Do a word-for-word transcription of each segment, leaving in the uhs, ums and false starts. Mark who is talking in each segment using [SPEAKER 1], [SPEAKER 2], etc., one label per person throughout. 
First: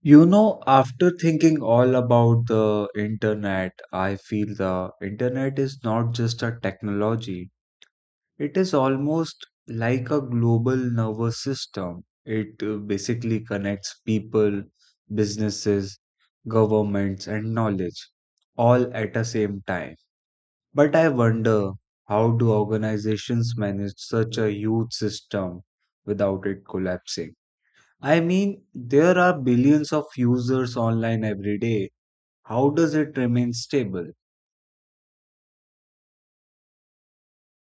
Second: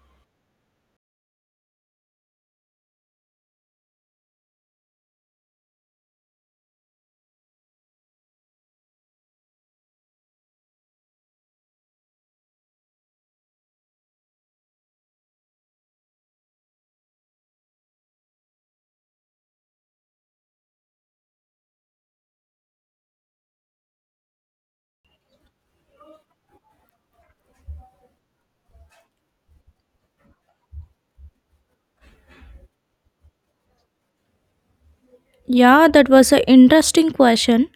[SPEAKER 1] You know, after thinking all about the internet, I feel the internet is not just a technology. It is almost like a global nervous system. It uh, basically connects people, businesses, governments, and knowledge all at the same time. But I wonder, how do organizations manage such a huge system without it collapsing? I mean, there are billions of users online every day. How does it remain stable?
[SPEAKER 2] Yeah, that was an interesting question.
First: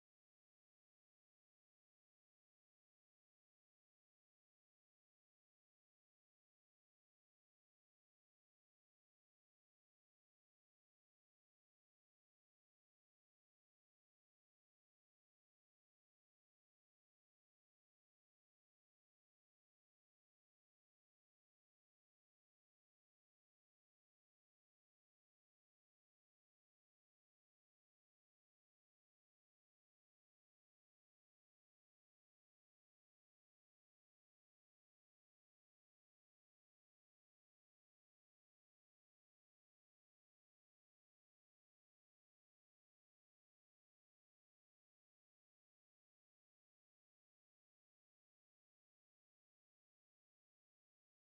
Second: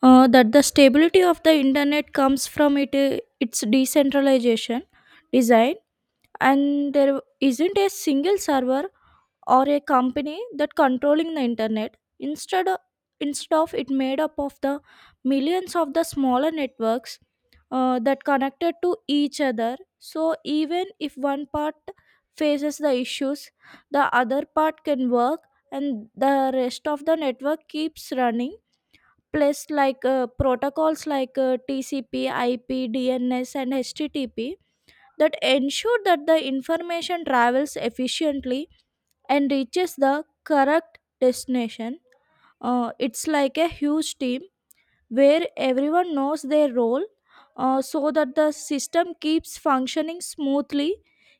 [SPEAKER 2] Uh, that the stability of the internet comes from it uh, its decentralization design, and there isn't a single server or a company that controlling the internet instead of, instead of it made up of the millions of the smaller networks uh, that connected to each other. So even if one part faces the issues, the other part can work, and the rest of the network keeps running, plus like uh, protocols like uh, T C P I P D N S and H T T P that ensure that the information travels efficiently and reaches the correct destination. Uh, it's like a huge team where everyone knows their role, uh, so that the system keeps functioning smoothly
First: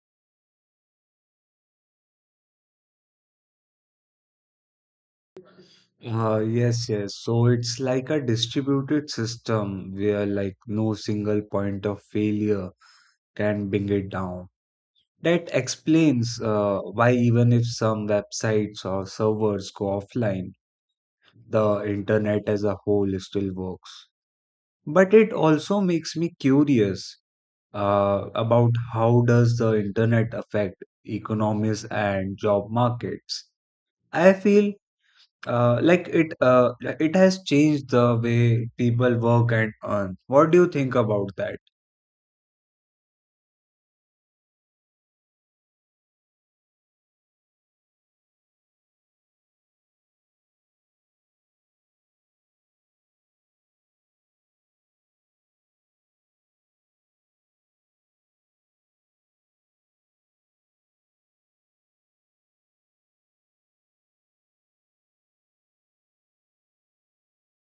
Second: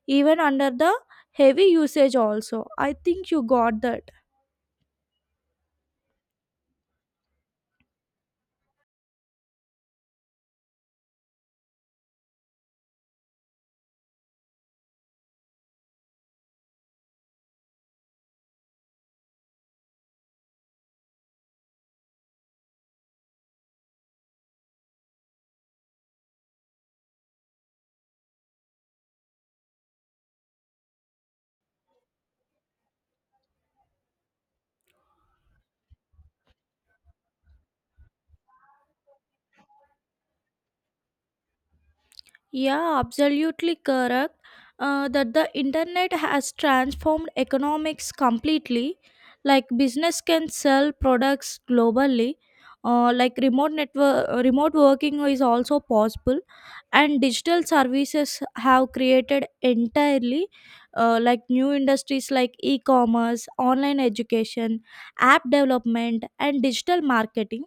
[SPEAKER 2] even under the heavy usage also. I think you got that.
[SPEAKER 1] Uh, yes, yes. So it's like a distributed system where like no single point of failure can bring it down. That explains uh, why even if some websites or servers go offline, the internet as a whole still works. But it also makes me curious uh, about how does the internet affect economies and job markets. I feel uh, like it uh, it has changed the way people work and earn. What do you think about that?
[SPEAKER 2] Yeah, absolutely correct. Uh, that the internet has transformed economics completely. Like business can sell products globally. Uh, like remote network, uh, remote working is also possible, and digital services have created entirely uh, like new industries like e-commerce, online education, app development, and digital marketing.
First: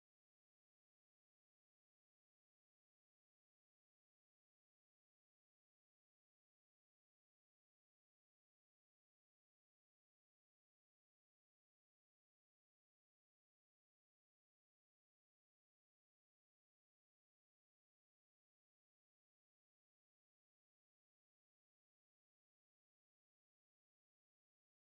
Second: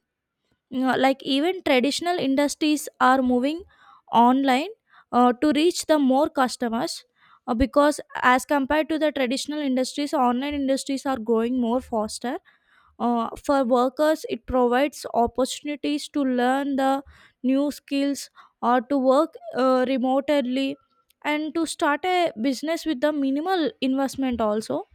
[SPEAKER 2] Yeah, like even traditional industries are moving online uh, to reach the more customers, uh, because as compared to the traditional industries online industries are growing more faster. Uh, for workers, it provides opportunities to learn the new skills or to work uh, remotely and to start a business with the minimal investment also.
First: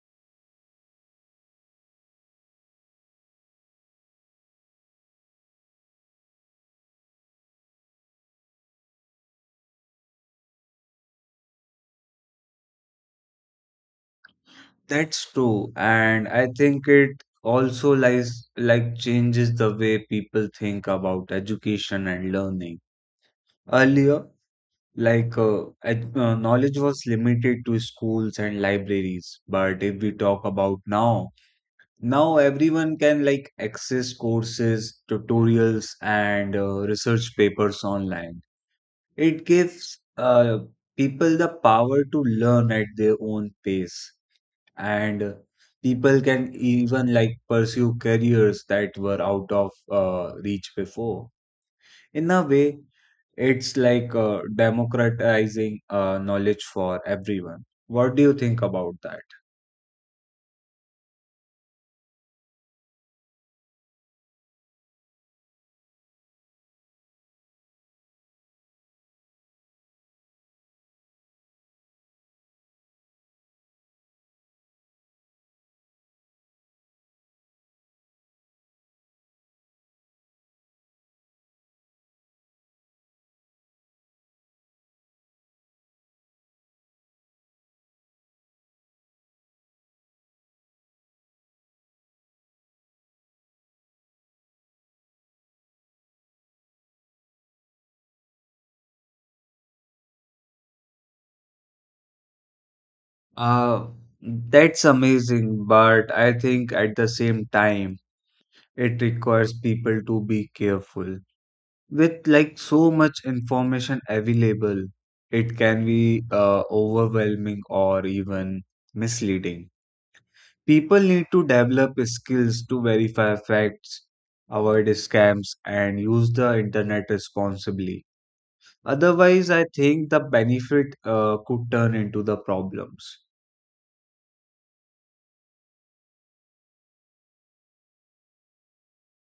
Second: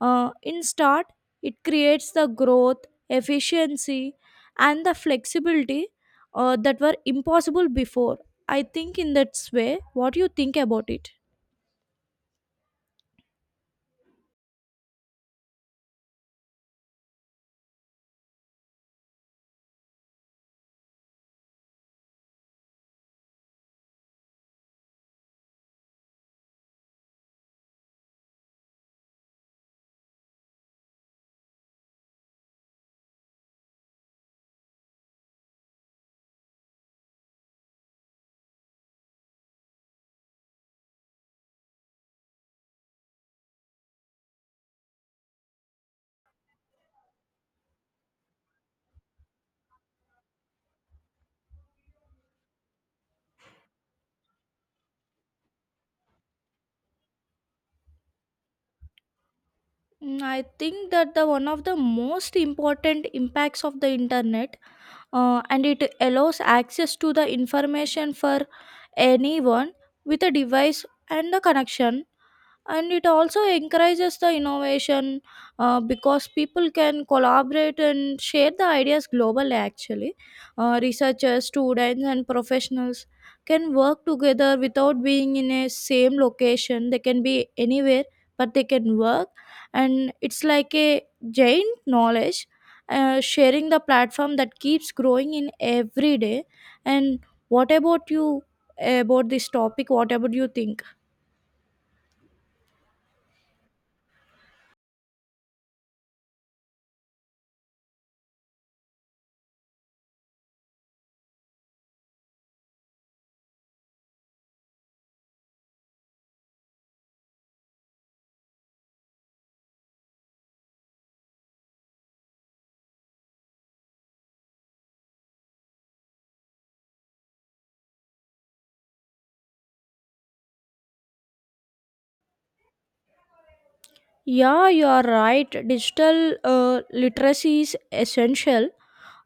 [SPEAKER 2] uh, In start, it creates the growth, efficiency, and the flexibility uh, that were impossible before. I think in that way. What do you think about it?
[SPEAKER 1] That's true, and I think it also lies like changes the way people think about education and learning. Earlier, like uh, ed- uh, knowledge was limited to schools and libraries, but if we talk about now, now everyone can like access courses, tutorials, and uh, research papers online. It gives uh, people the power to learn at their own pace, and uh, people can even like pursue careers that were out of uh, reach before. In a way, it's like uh, democratizing uh, knowledge for everyone. What do you think about that?
[SPEAKER 2] Mm, I think that the one of the most important impacts of the internet, uh, and it allows access to the information for anyone with a device and a connection, and it also encourages the innovation uh, because people can collaborate and share the ideas globally. Actually, uh, researchers, students, and professionals can work together without being in a same location. They can be anywhere, but they can work, and it's like a giant knowledge uh, sharing the platform that keeps growing in every day. And what about you, about this topic, what about you think?
[SPEAKER 1] Uh, that's amazing, but I think at the same time, it requires people to be careful. With like so much information available, it can be uh, overwhelming or even misleading. People need to develop skills to verify facts, avoid scams, and use the internet responsibly. Otherwise, I think the benefit uh, could turn into the problems.
[SPEAKER 2] Yeah, you are right. Digital uh, literacy is essential.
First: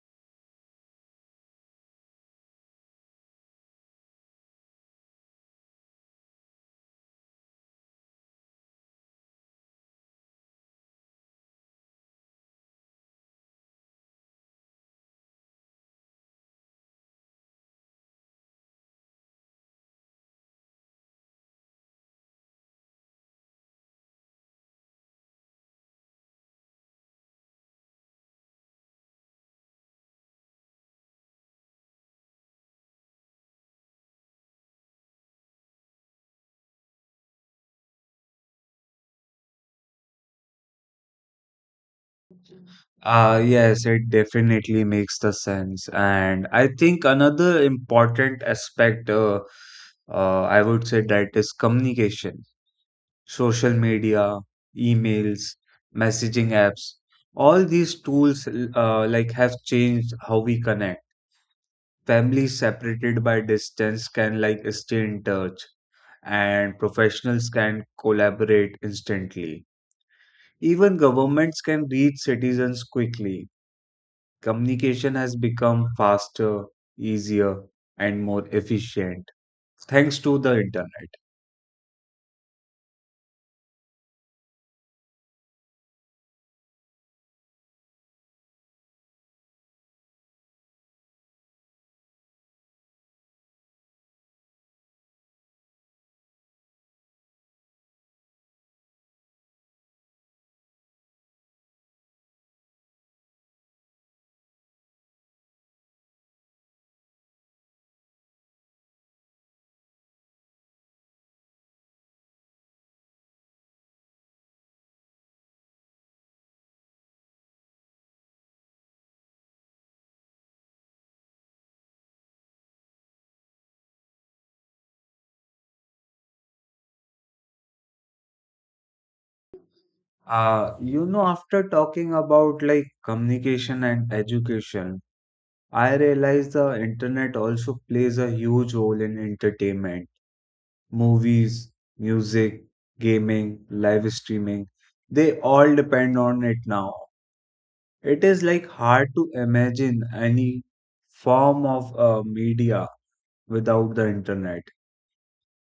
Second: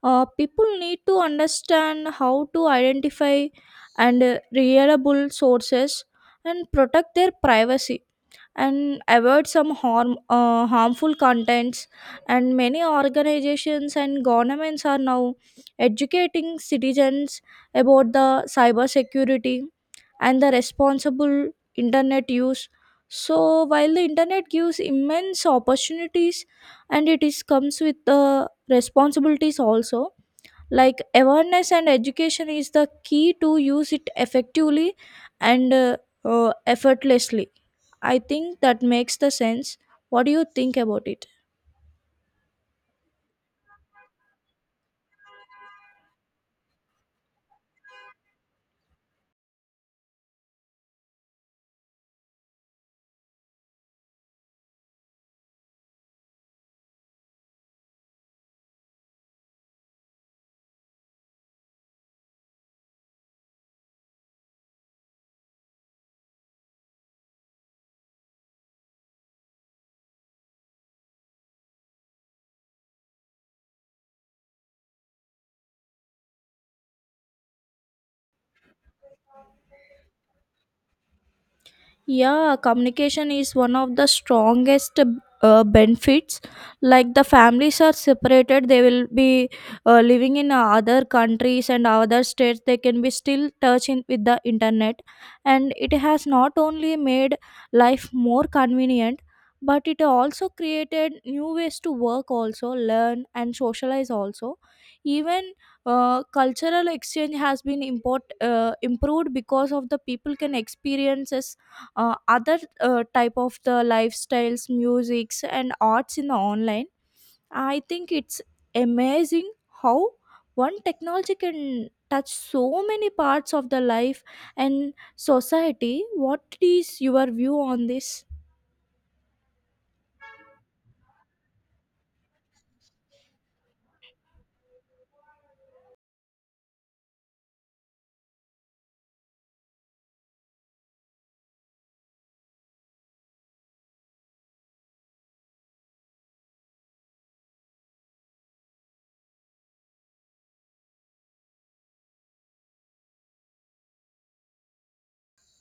[SPEAKER 2] uh, People need to understand how to identify and uh, reliable sources and protect their privacy and avoid some harm uh, harmful contents. And many organizations and governments are now educating citizens about the cyber security and the responsible internet use. So while the internet gives immense opportunities, and it is comes with the responsibilities also, like awareness and education is the key to use it effectively and uh, uh, effortlessly. I think that makes the sense. What do you think about it?
[SPEAKER 1] Uh, yes, it definitely makes the sense. And I think another important aspect, uh, uh, I would say that is communication, social media, emails, messaging apps. All these tools, l- uh, like have changed how we connect. Families separated by distance can like stay in touch, and professionals can collaborate instantly. Even governments can reach citizens quickly. Communication has become faster, easier, and more efficient thanks to the internet.
[SPEAKER 2] Yeah, communication is one of the strongest uh, benefits. Like the families are separated, they will be uh, living in other countries and other states, they can be still touching with the internet. And it has not only made life more convenient, but it also created new ways to work also, learn and socialize also. Even uh, cultural exchange has been import, uh, improved because of the people can experiences uh, other uh, type of the lifestyles, musics and arts in the online. I think it's amazing how one technology can touch so many parts of the life and society. What is your view on this?
[SPEAKER 1] Uh, you know, after talking about like communication and education, I realize the internet also plays a huge role in entertainment. Movies, music, gaming, live streaming, they all depend on it now. It is like hard to imagine any form of uh, media without the internet.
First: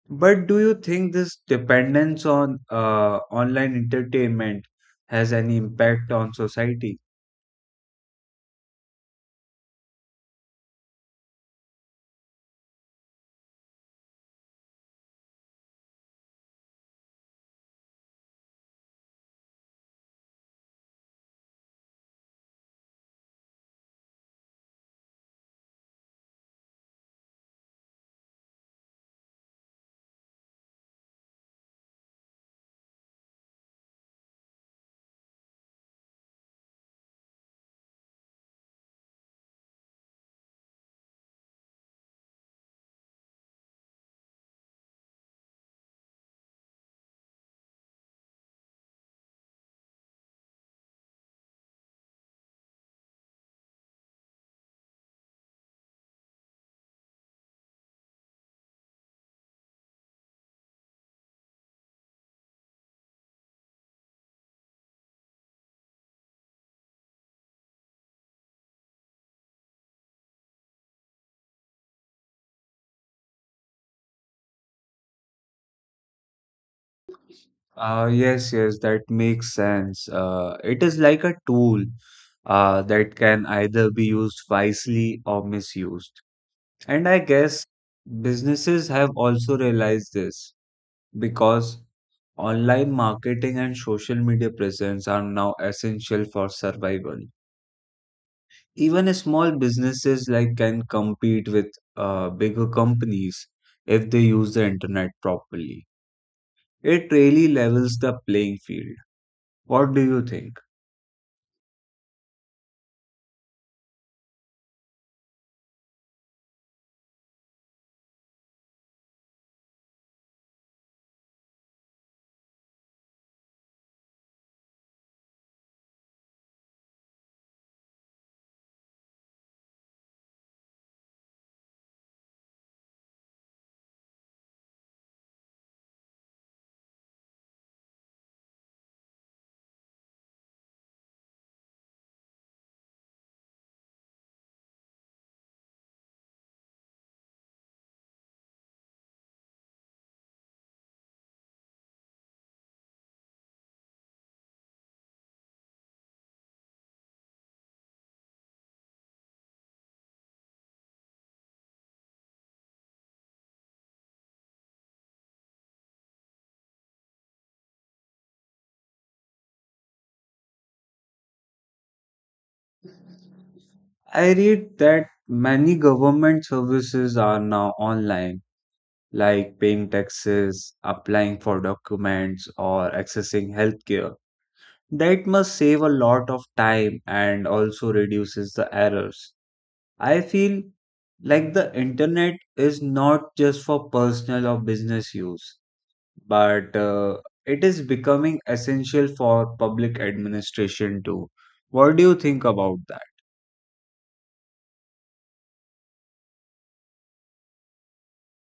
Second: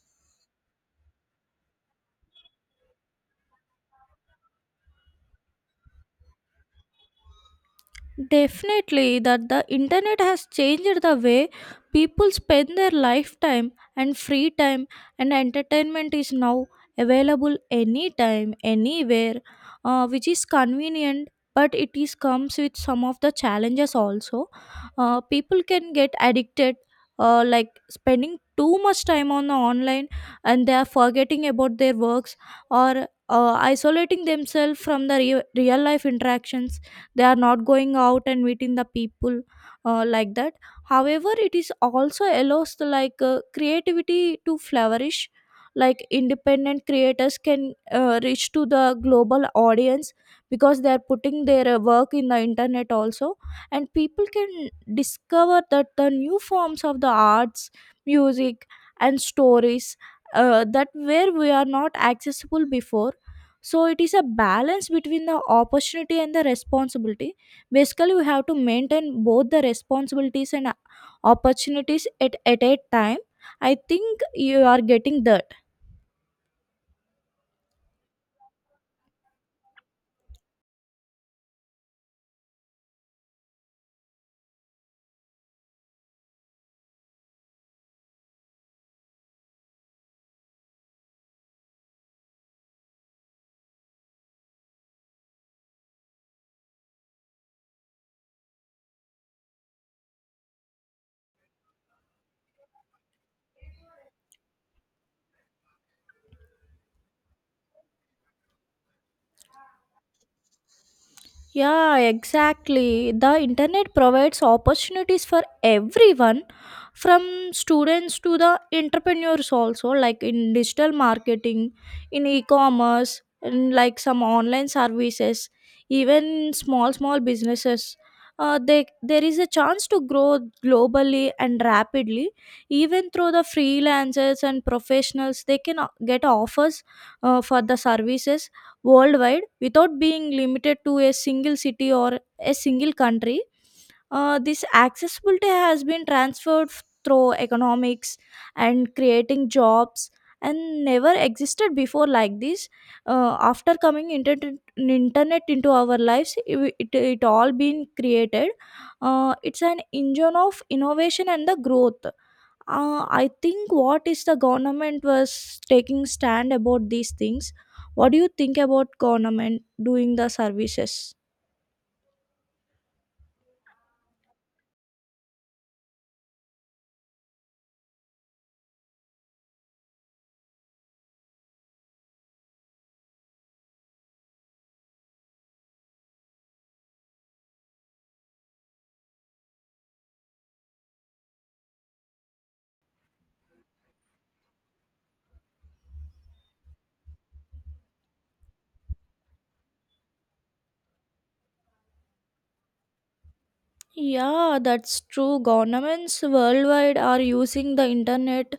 [SPEAKER 1] But do you think this dependence on uh, online entertainment has any impact on society?
[SPEAKER 2] Definitely, that the internet has changed the way people spend their lifetime and free time, and entertainment is now available anytime, anywhere, uh, which is convenient. But it is comes with some of the challenges also. Uh, people can get addicted, uh, like spending too much time on the online, and they are forgetting about their works or uh, isolating themselves from the re- real life interactions. They are not going out and meeting the people, uh, like that. However, it is also allows the like uh, creativity to flourish. Like independent creators can uh, reach to the global audience because they are putting their uh, work in the internet also. And people can discover that the new forms of the arts, music, and stories uh, that where we are not accessible before. So it is a balance between the opportunity and the responsibility. Basically, we have to maintain both the responsibilities and opportunities at, at a time. I think you are getting that.
[SPEAKER 1] Uh, yes, yes, that makes sense. Uh, it is like a tool uh, that can either be used wisely or misused. And I guess businesses have also realized this because online marketing and social media presence are now essential for survival. Even a small businesses like can compete with uh, bigger companies if they use the internet properly. It really levels the playing field. What do you think?
[SPEAKER 2] Yeah, exactly. The internet provides opportunities for everyone from students to the entrepreneurs also, like in digital marketing, in e-commerce, and like some online services, even small small businesses. Uh, they, there is a chance to grow globally and rapidly, even through the freelancers and professionals. They can o- get offers uh, for the services worldwide without being limited to a single city or a single country. Uh, this accessibility has been transferred f- through economics and creating jobs and never existed before like this. Uh, after coming internet, internet into our lives, it, it, it all been created. Uh, it's an engine of innovation and the growth. uh, I think what is the government was taking stand about these things. What do you think about government doing the services?
[SPEAKER 1] I read that many government services are now online, like paying taxes, applying for documents, or accessing healthcare. That must save a lot of time and also reduces the errors. I feel like the internet is not just for personal or business use, but uh, it is becoming essential for public administration too. What do you think about that?
[SPEAKER 2] Yeah, that's true. Governments worldwide are using the internet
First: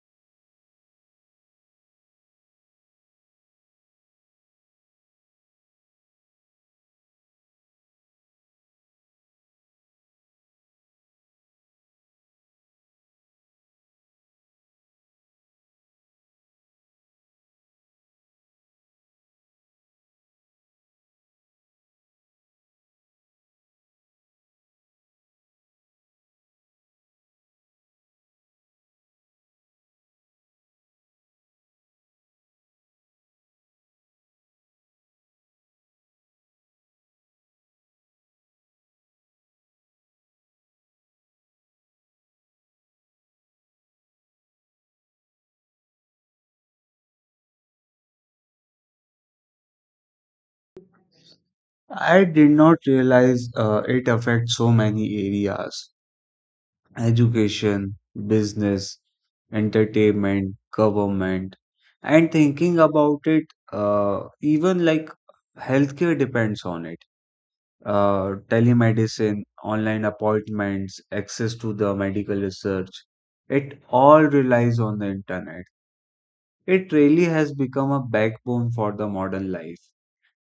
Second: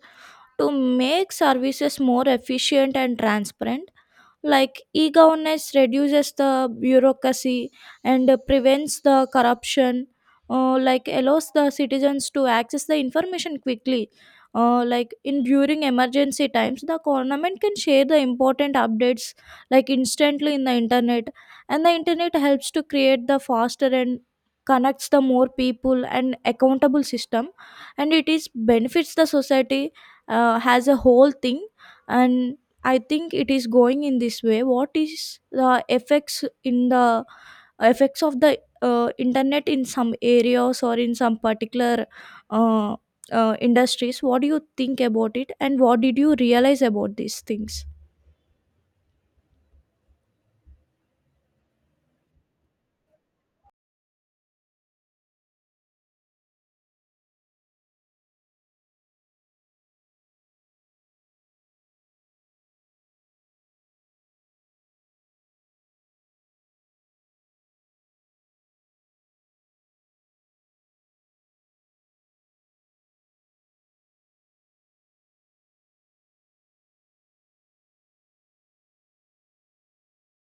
[SPEAKER 2] to make services more efficient and transparent, like e-governance reduces the bureaucracy and uh, prevents the corruption, uh, like allows the citizens to access the information quickly. Uh, like in during emergency times, the government can share the important updates like instantly in the internet. And the internet helps to create the faster and connects the more people and accountable system, and it is benefits the society uh, as a whole thing. And I think it is going in this way. What is the effects in the effects of the uh, internet in some areas or in some particular uh, uh, industries? What do you think about it, and what did you realize about these things?
[SPEAKER 1] I did not realize uh, it affects so many areas: education, business, entertainment, government, and thinking about it, uh, even like healthcare depends on it. Uh, telemedicine, online appointments, access to the medical research. It all relies on the internet. It really has become a backbone for the modern life,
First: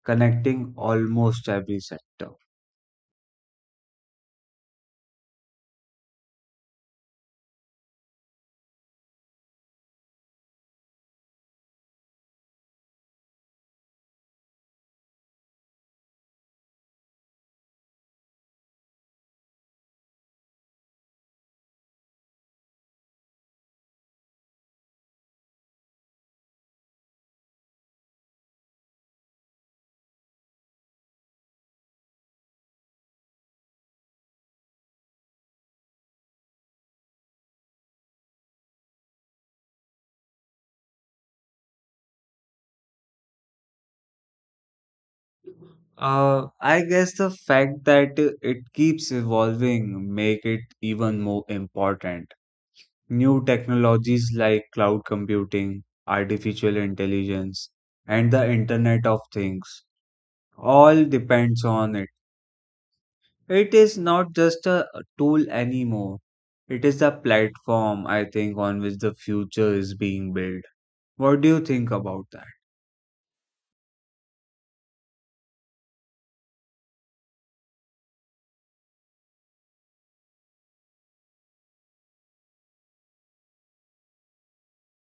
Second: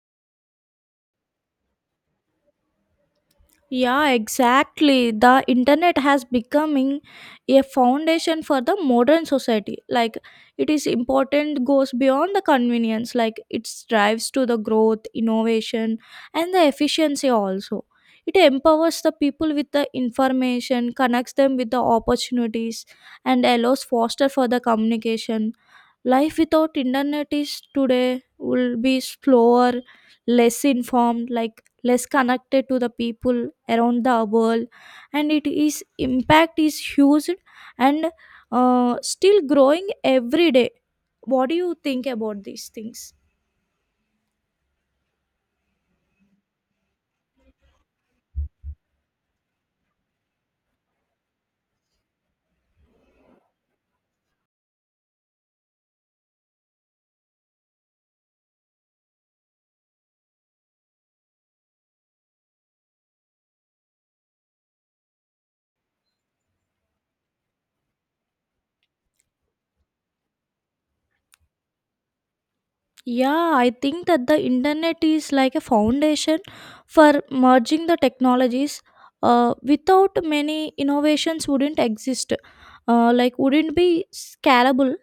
[SPEAKER 1] connecting almost every sector.
[SPEAKER 2] Yeah, exactly. The internet has becoming a foundation for the modern society. Like it is important goes beyond the convenience. Like it strives to the growth, innovation, and the efficiency also. It empowers the people with the information, connects them with the opportunities, and allows foster for the communication. Life without internet is today will be slower, less informed, like less connected to the people around the world. And it is impact is huge and uh, still growing every day. What do you think about these things?
[SPEAKER 1] Uh, I guess the fact that it keeps evolving make it even more important. New technologies like cloud computing, artificial intelligence, and the Internet of Things all depends on it. It is not just a tool anymore. It is the platform, I think, on which the future is being built. What do you think about that?
[SPEAKER 2] Yeah, I think that the internet is like a foundation for merging the technologies. Uh, without many innovations wouldn't exist. Uh, like wouldn't be scalable.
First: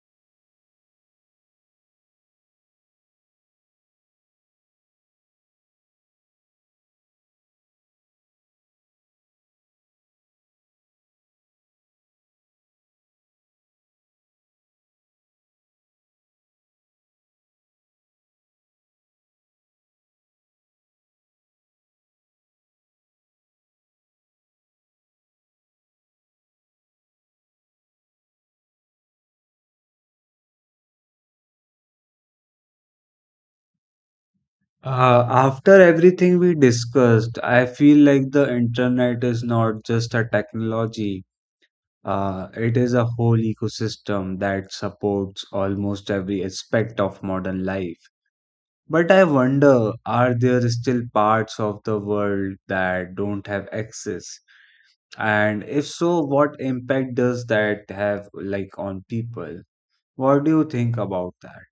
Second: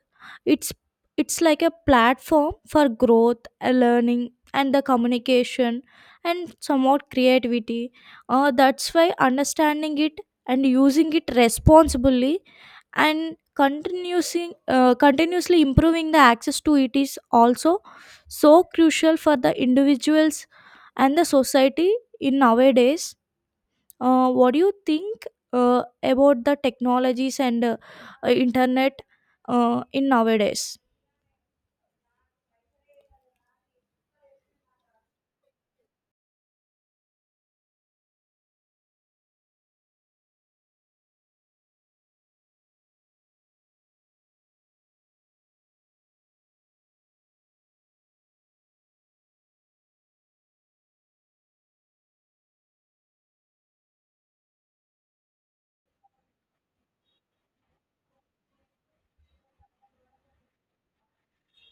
[SPEAKER 2] It's it's like a platform for growth, uh, learning, and the communication, and somewhat creativity. Uh, that's why understanding it and using it responsibly and continuing uh, continuously improving the access to it is also so crucial for the individuals and the society in nowadays. Uh, what do you think uh, about the technologies and uh, uh, internet uh, in nowadays?
[SPEAKER 1] Uh, after everything we discussed, I feel like the internet is not just a technology. Uh, it is a whole ecosystem that supports almost every aspect of modern life. But I wonder, are there still parts of the world that don't have access? And if so, what impact does that have like on people? What do you think about that?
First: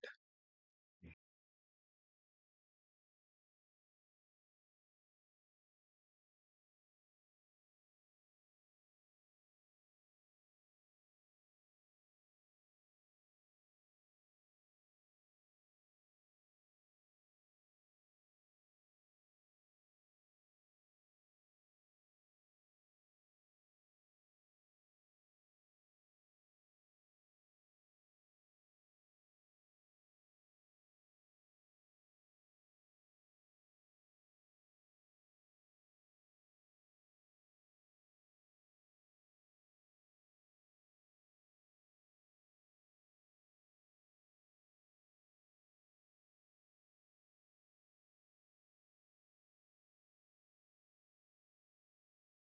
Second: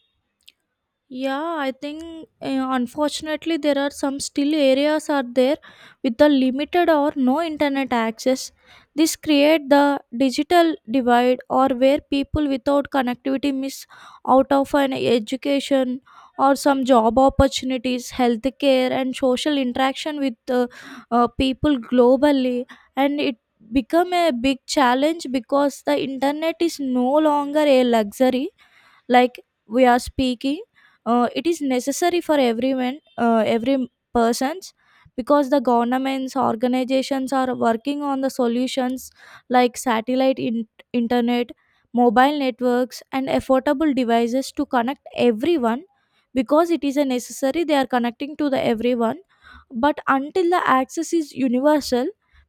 [SPEAKER 2] Yeah, I think uh, unfortunately there are some still areas are there with the limited or no internet access. This create the digital divide, or where people without connectivity miss out of an education or some job opportunities, healthcare and social interaction with uh, uh, people globally. And it become a big challenge because the internet is no longer a luxury, like we are speaking, uh, it is necessary for everyone, uh, every persons. Because the governments organizations are working on the solutions like satellite in- internet, mobile networks and affordable devices to connect everyone, because it is a necessary, they are connecting to the everyone. But until the access is universal,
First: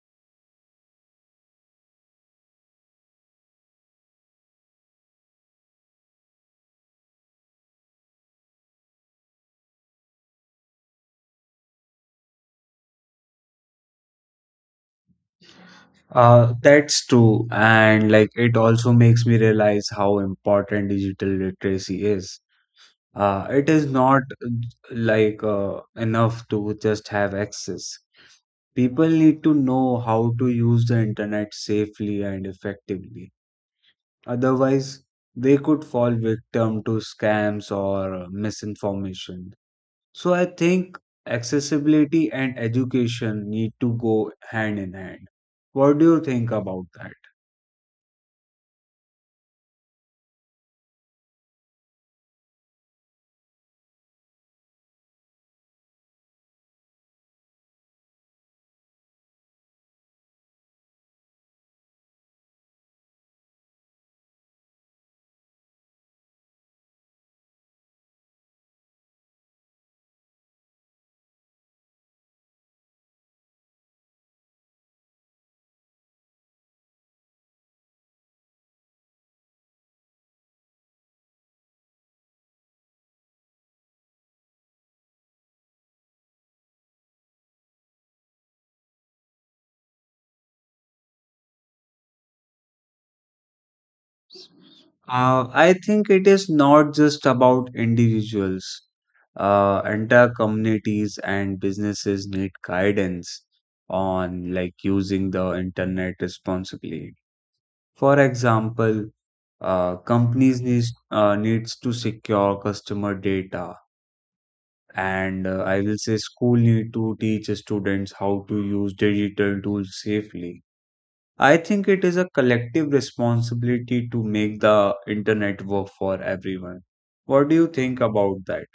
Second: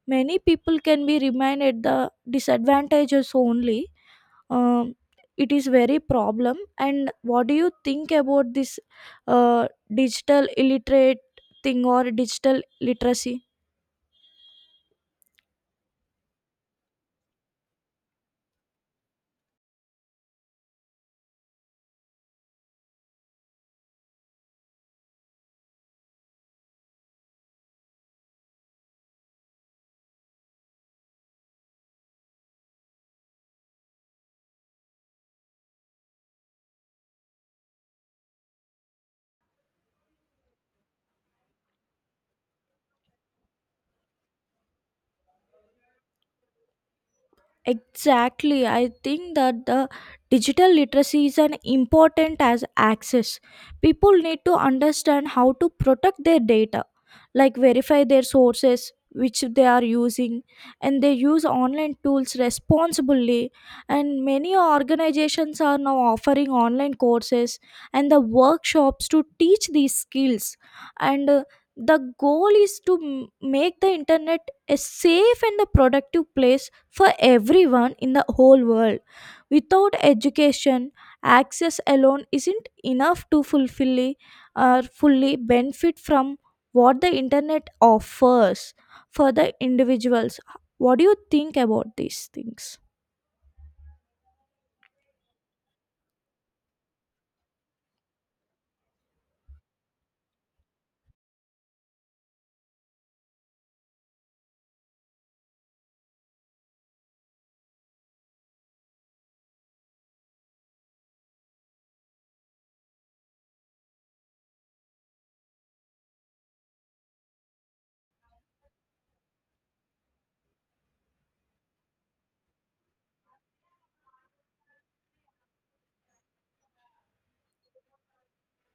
[SPEAKER 2] many people can be remain at the disadvantages only. um, it is very problem. And what do you think about this uh, digital illiterate thing or digital literacy?
[SPEAKER 1] Uh, that's true. And like it also makes me realize how important digital literacy is. Uh, it is not uh, like uh, enough to just have access. People need to know how to use the internet safely and effectively. Otherwise, they could fall victim to scams or uh, misinformation. So I think accessibility and education need to go hand in hand. What do you think about that?
[SPEAKER 2] Exactly, I think that the digital literacy is an important as access. People need to understand how to protect their data, like verify their sources which they are using, and they use online tools responsibly. And many organizations are now offering online courses and the workshops to teach these skills. And uh, the goal is to m- make the internet a safe and a productive place for everyone in the whole world. Without education, access alone isn't enough to fulfill or fully benefit from what the internet offers for the individuals. What do you think about these things?
[SPEAKER 1] Uh, I think it is not just about individuals. Uh, entire communities and businesses need guidance on like using the internet responsibly. For example, uh, companies needs uh, needs to secure customer data. And uh, I will say school need to teach students how to use digital tools safely. I think it is a collective responsibility to make the internet work for everyone. What do you think about that?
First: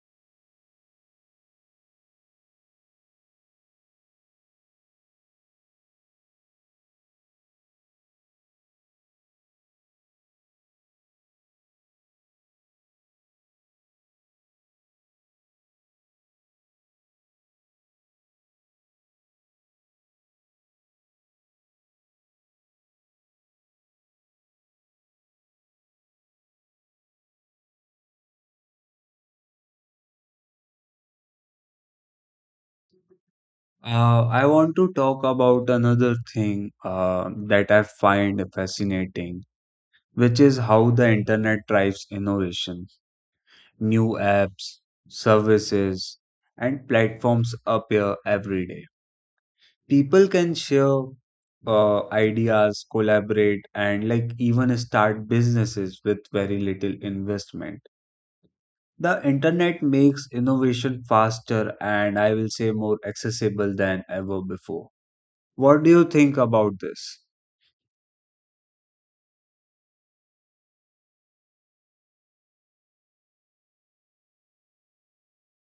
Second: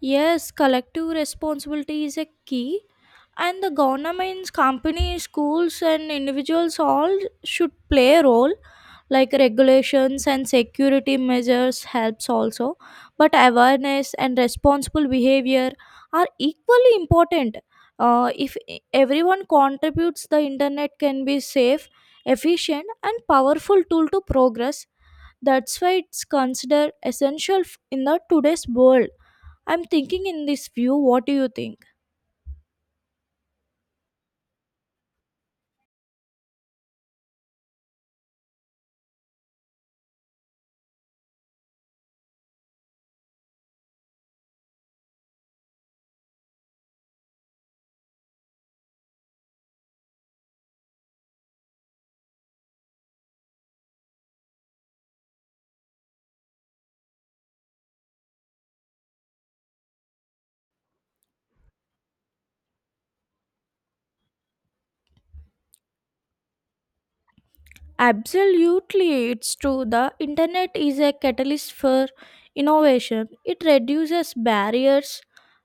[SPEAKER 2] Yes, collective responsibility is a key, and the governments, companies, schools, and individuals all should play a role, like regulations and security measures helps also, but awareness and responsible behavior are equally important. Uh, if e- everyone contributes, the internet can be safe, efficient and powerful tool to progress. That's why it's considered essential f- in the today's world. I'm thinking in this view. What do you think?
[SPEAKER 1] Uh, I want to talk about another thing uh, that I find fascinating, which is how the internet drives innovation. New apps, services, and platforms appear every day. People can share uh, ideas, collaborate, and like even start businesses with very little investment. The internet makes innovation faster and I will say more accessible than ever before. What do you think about this?
[SPEAKER 2] Absolutely, it's true. The internet is a catalyst for innovation. It reduces barriers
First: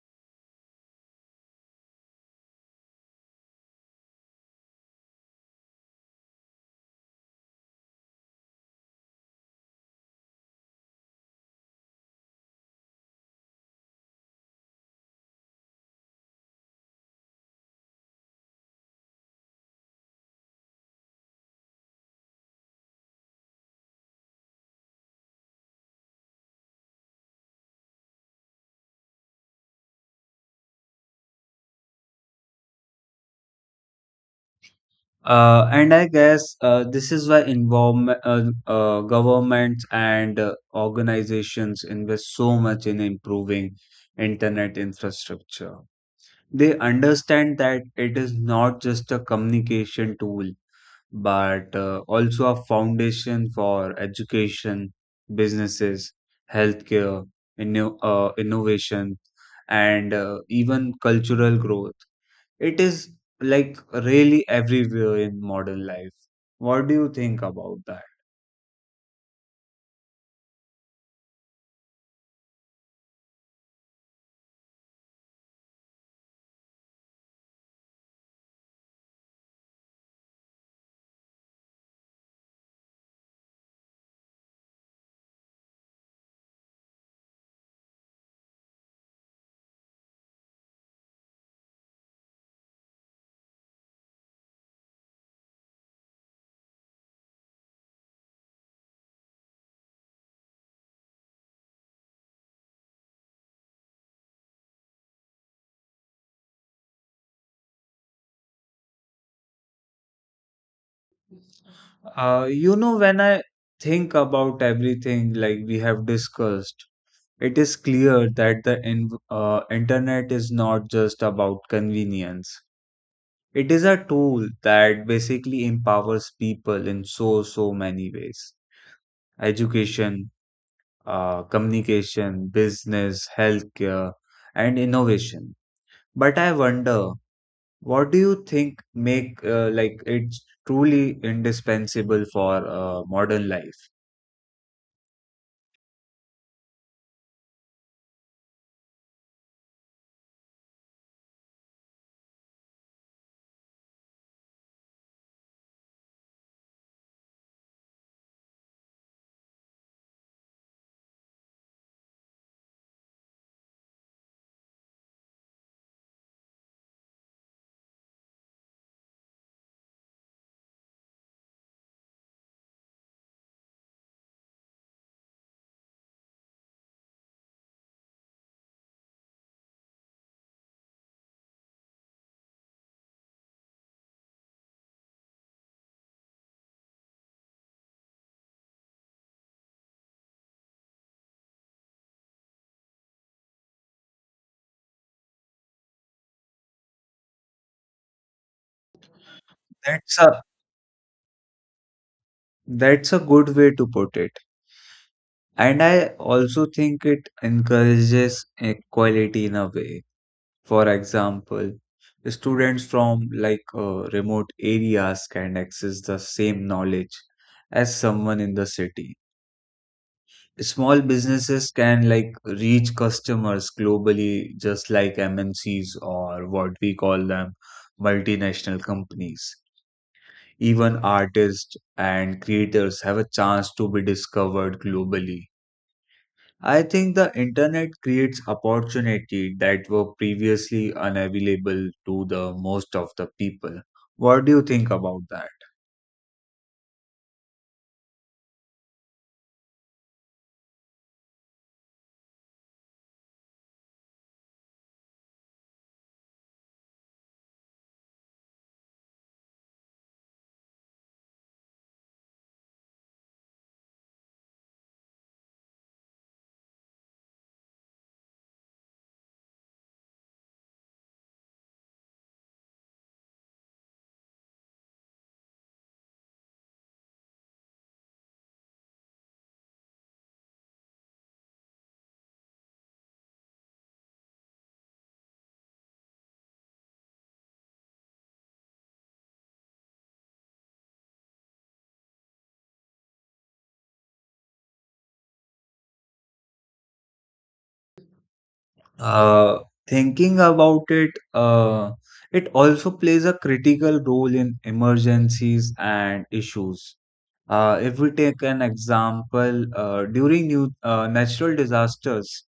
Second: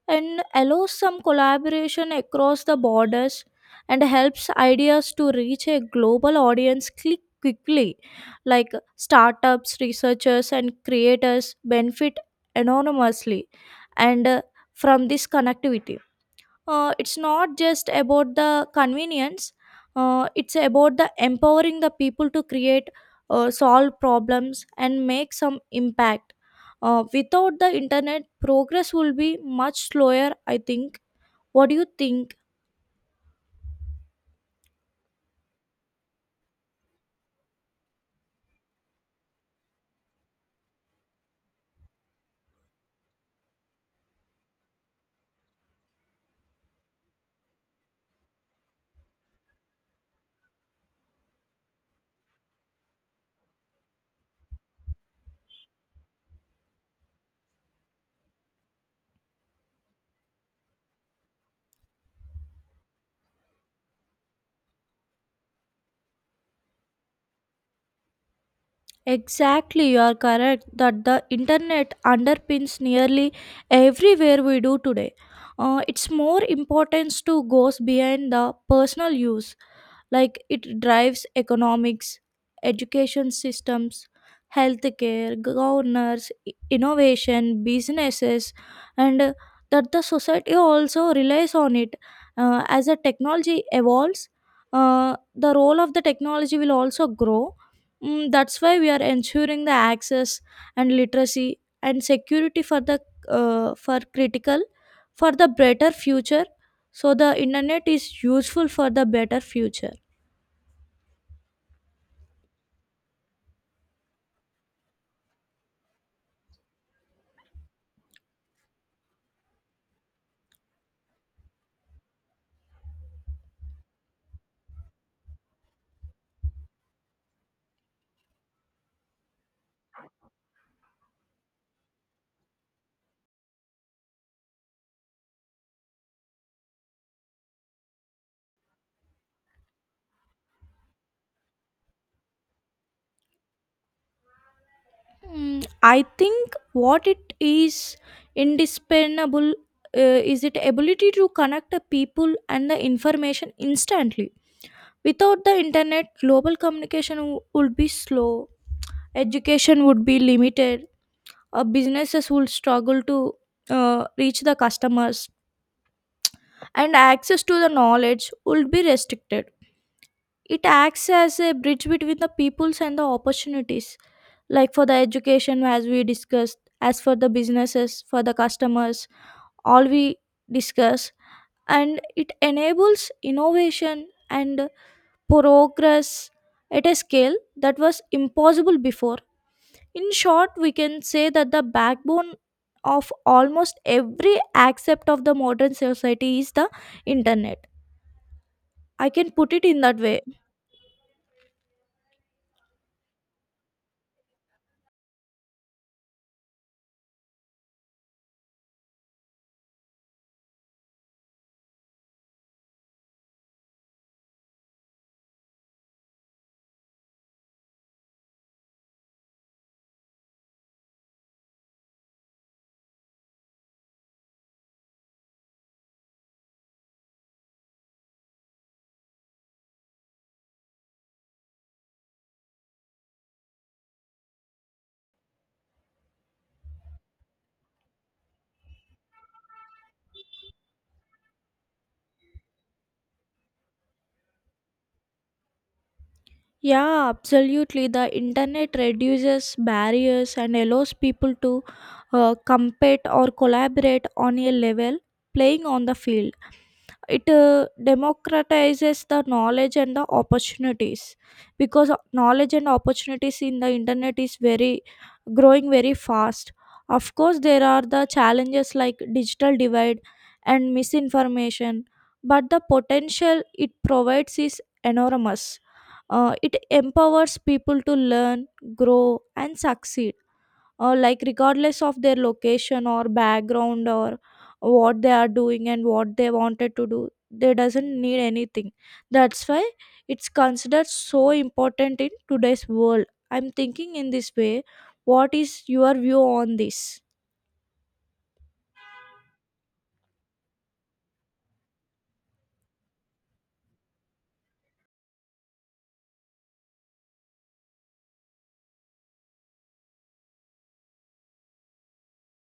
[SPEAKER 2] and allows some collaboration across the borders and helps ideas to reach a global audience click quickly. Like startups, researchers, and creators benefit enormously and uh, from this connectivity. Uh, it's not just about the convenience. Uh, it's about the empowering the people to create, uh, solve problems, and make some impact. Uh, without the internet progress will be much slower, I think. What do you think?
[SPEAKER 1] Uh, and I guess uh, this is why involvement, uh, uh, governments and uh, organizations invest so much in improving internet infrastructure. They understand that it is not just a communication tool, but uh, also a foundation for education, businesses, healthcare, inno- uh, innovation, and uh, even cultural growth. It is like really everywhere in modern life. What do you think about that?
[SPEAKER 2] Exactly, you are correct that the internet underpins nearly everywhere we do today. Uh, it's more importance to goes behind the personal use, like it drives economics, education systems, healthcare, governors, i- innovation, businesses, and uh, that the society also relies on it. Uh, as the technology evolves, uh, the role of the technology will also grow. Mm, that's why we are ensuring the access and literacy and security for the uh, for critical, for the better future. So the internet is useful for the better future.
[SPEAKER 1] Uh, you know, when I think about everything like we have discussed, it is clear that the in, uh, internet is not just about convenience. It is a tool that basically empowers people in so, so many ways. Education, uh, communication, business, healthcare, and innovation. But I wonder, what do you think make uh, like it's truly indispensable for uh, modern life?
[SPEAKER 2] Mm, I think what it is indispensable uh, is it ability to connect the people and the information instantly. Without the internet global communication w- would be slow, education would be limited, uh, businesses would struggle to uh, reach the customers, and access to the knowledge would be restricted. It acts as a bridge between the peoples and the opportunities, like for the education, as we discussed, as for the businesses, for the customers, all we discuss, and it enables innovation and progress at a scale that was impossible before. In short, we can say that the backbone of almost every aspect of the modern society is the internet. I can put it in that
[SPEAKER 1] That's
[SPEAKER 2] way.
[SPEAKER 1] a that's a good way to put it. And I also think it encourages equality in a way. For example, students from like uh, remote areas can access the same knowledge as someone in the city. Small businesses can like reach customers globally, just like M N Cs, or what we call them, multinational companies. Even artists and creators have a chance to be discovered globally. I think the internet creates opportunity that were previously unavailable to the most of the people. What do you think about that?
[SPEAKER 2] Yeah, absolutely. The internet reduces barriers and allows people to uh, compete or collaborate on a level playing on the field. It uh, democratizes the knowledge and the opportunities, because knowledge and opportunities in the internet is very growing very fast. Of course, there are the challenges like digital divide and misinformation, but the potential it provides is enormous. Uh, it empowers people to learn, grow, and succeed, uh, like regardless of their location or background or what they are doing and what they wanted to do, they doesn't need anything. That's why it's considered so important in today's world. I'm thinking in this way. What is your view on this?
[SPEAKER 1] Uh, Thinking about it, uh, it also plays a critical role in emergencies and issues. Uh, if we take an example, uh, during new, uh, natural disasters,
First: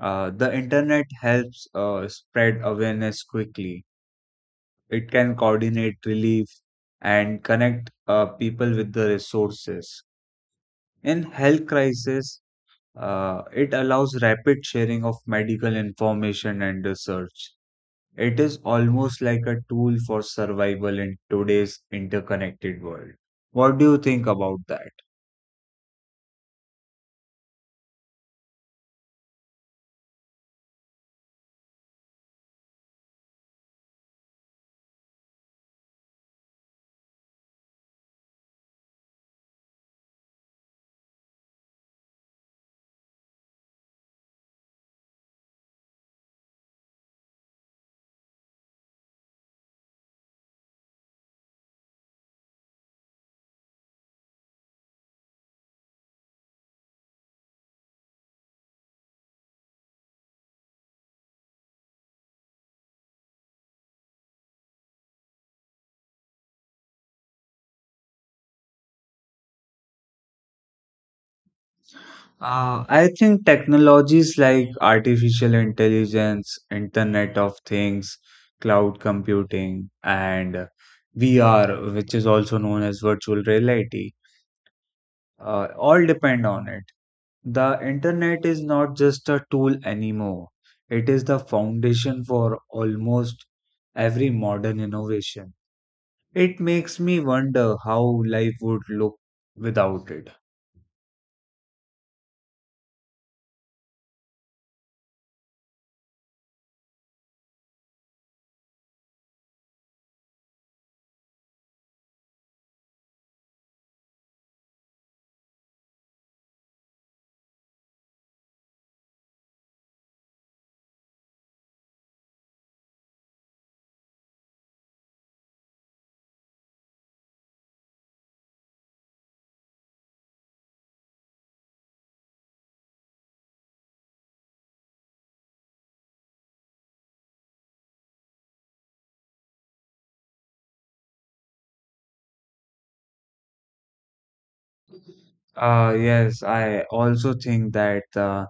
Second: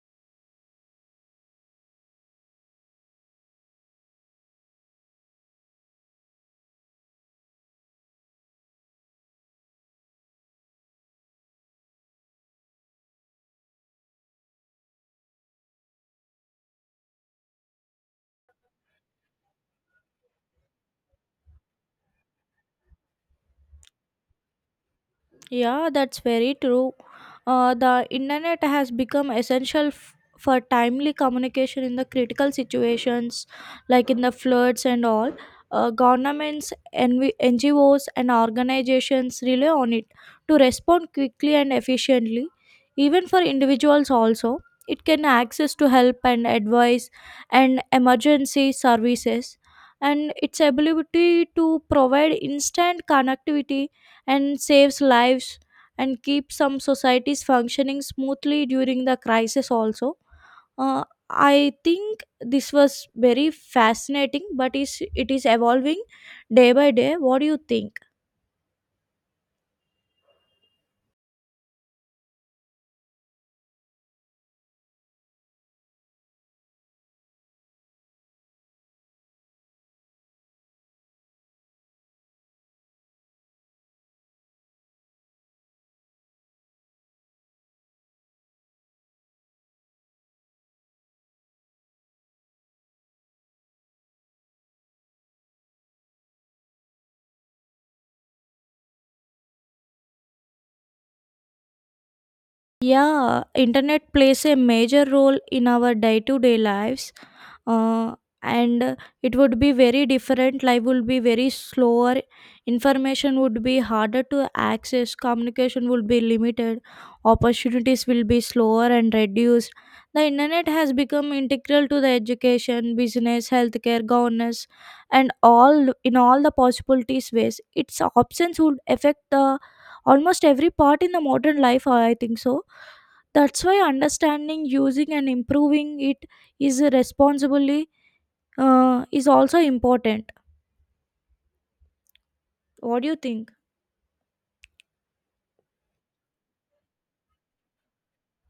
[SPEAKER 1] uh, the internet helps uh, spread awareness quickly. It can coordinate relief and connect uh, people with the resources. In health crisis, uh, it allows rapid sharing of medical information and research. It is almost like a tool for survival in today's interconnected world. What do you think about that?
[SPEAKER 2] Yeah, that's very true. Uh, the internet has become essential f- for timely communication in the critical situations, like in the floods and all. Uh, governments, NV- N G Os, and organizations rely on it to respond quickly and efficiently. Even for individuals, also, it can access to help and advice and emergency services, and its ability to provide instant connectivity and saves lives and keeps some societies functioning smoothly during the crisis also. uh, i think this was very fascinating, but is it is evolving day by day. What do you think?
[SPEAKER 1] Uh, I think technologies like artificial intelligence, Internet of Things, cloud computing, and V R, which is also known as virtual reality, uh, all depend on it. The internet is not just a tool anymore, it is the foundation for almost every modern innovation. It makes me wonder how life would look without it.
[SPEAKER 2] Yeah, internet plays a major role in our day to day lives. uh, and it would be very different, life would be very slower, information would be harder to access, communication would be limited, opportunities will be slower and reduced. The internet has become integral to the education, business, healthcare, governance, and all in all the possibilities, ways, its options would affect the almost every part in the modern life, I think so. That's why understanding, using, and improving it is responsibly, uh, is also important. What do you think?
[SPEAKER 1] Uh, yes, I also think that the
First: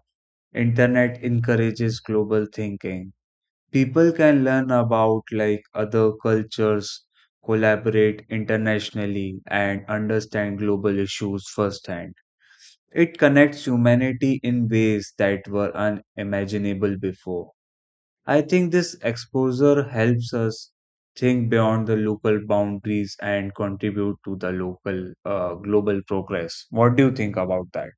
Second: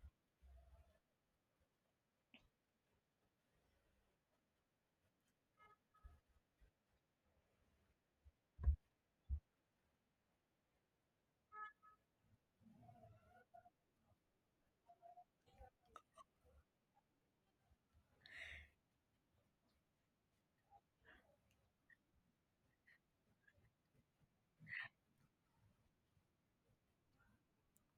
[SPEAKER 1] Internet encourages global thinking. People can learn about like other cultures, collaborate internationally, and understand global issues firsthand. It connects humanity in ways that were unimaginable before. I think this exposure helps us think beyond the local boundaries and contribute to the local uh, global progress. What do you think about that?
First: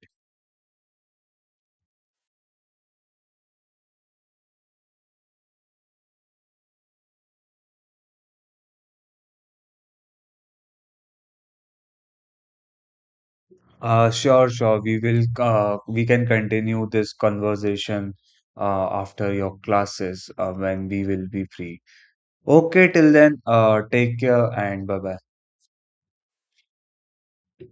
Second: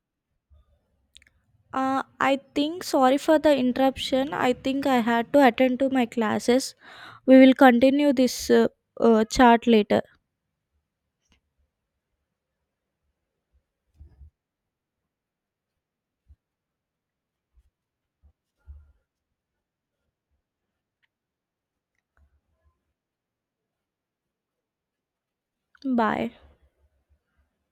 [SPEAKER 2] Uh, I think sorry for the interruption. I think I had to attend to my classes. We will continue this uh, uh, chat later.
[SPEAKER 1] Uh, sure, sure. We will, uh, we can continue this conversation uh, after your classes uh, when we will be free. Okay, till then, uh, take care and bye
[SPEAKER 2] Bye.
[SPEAKER 1] bye.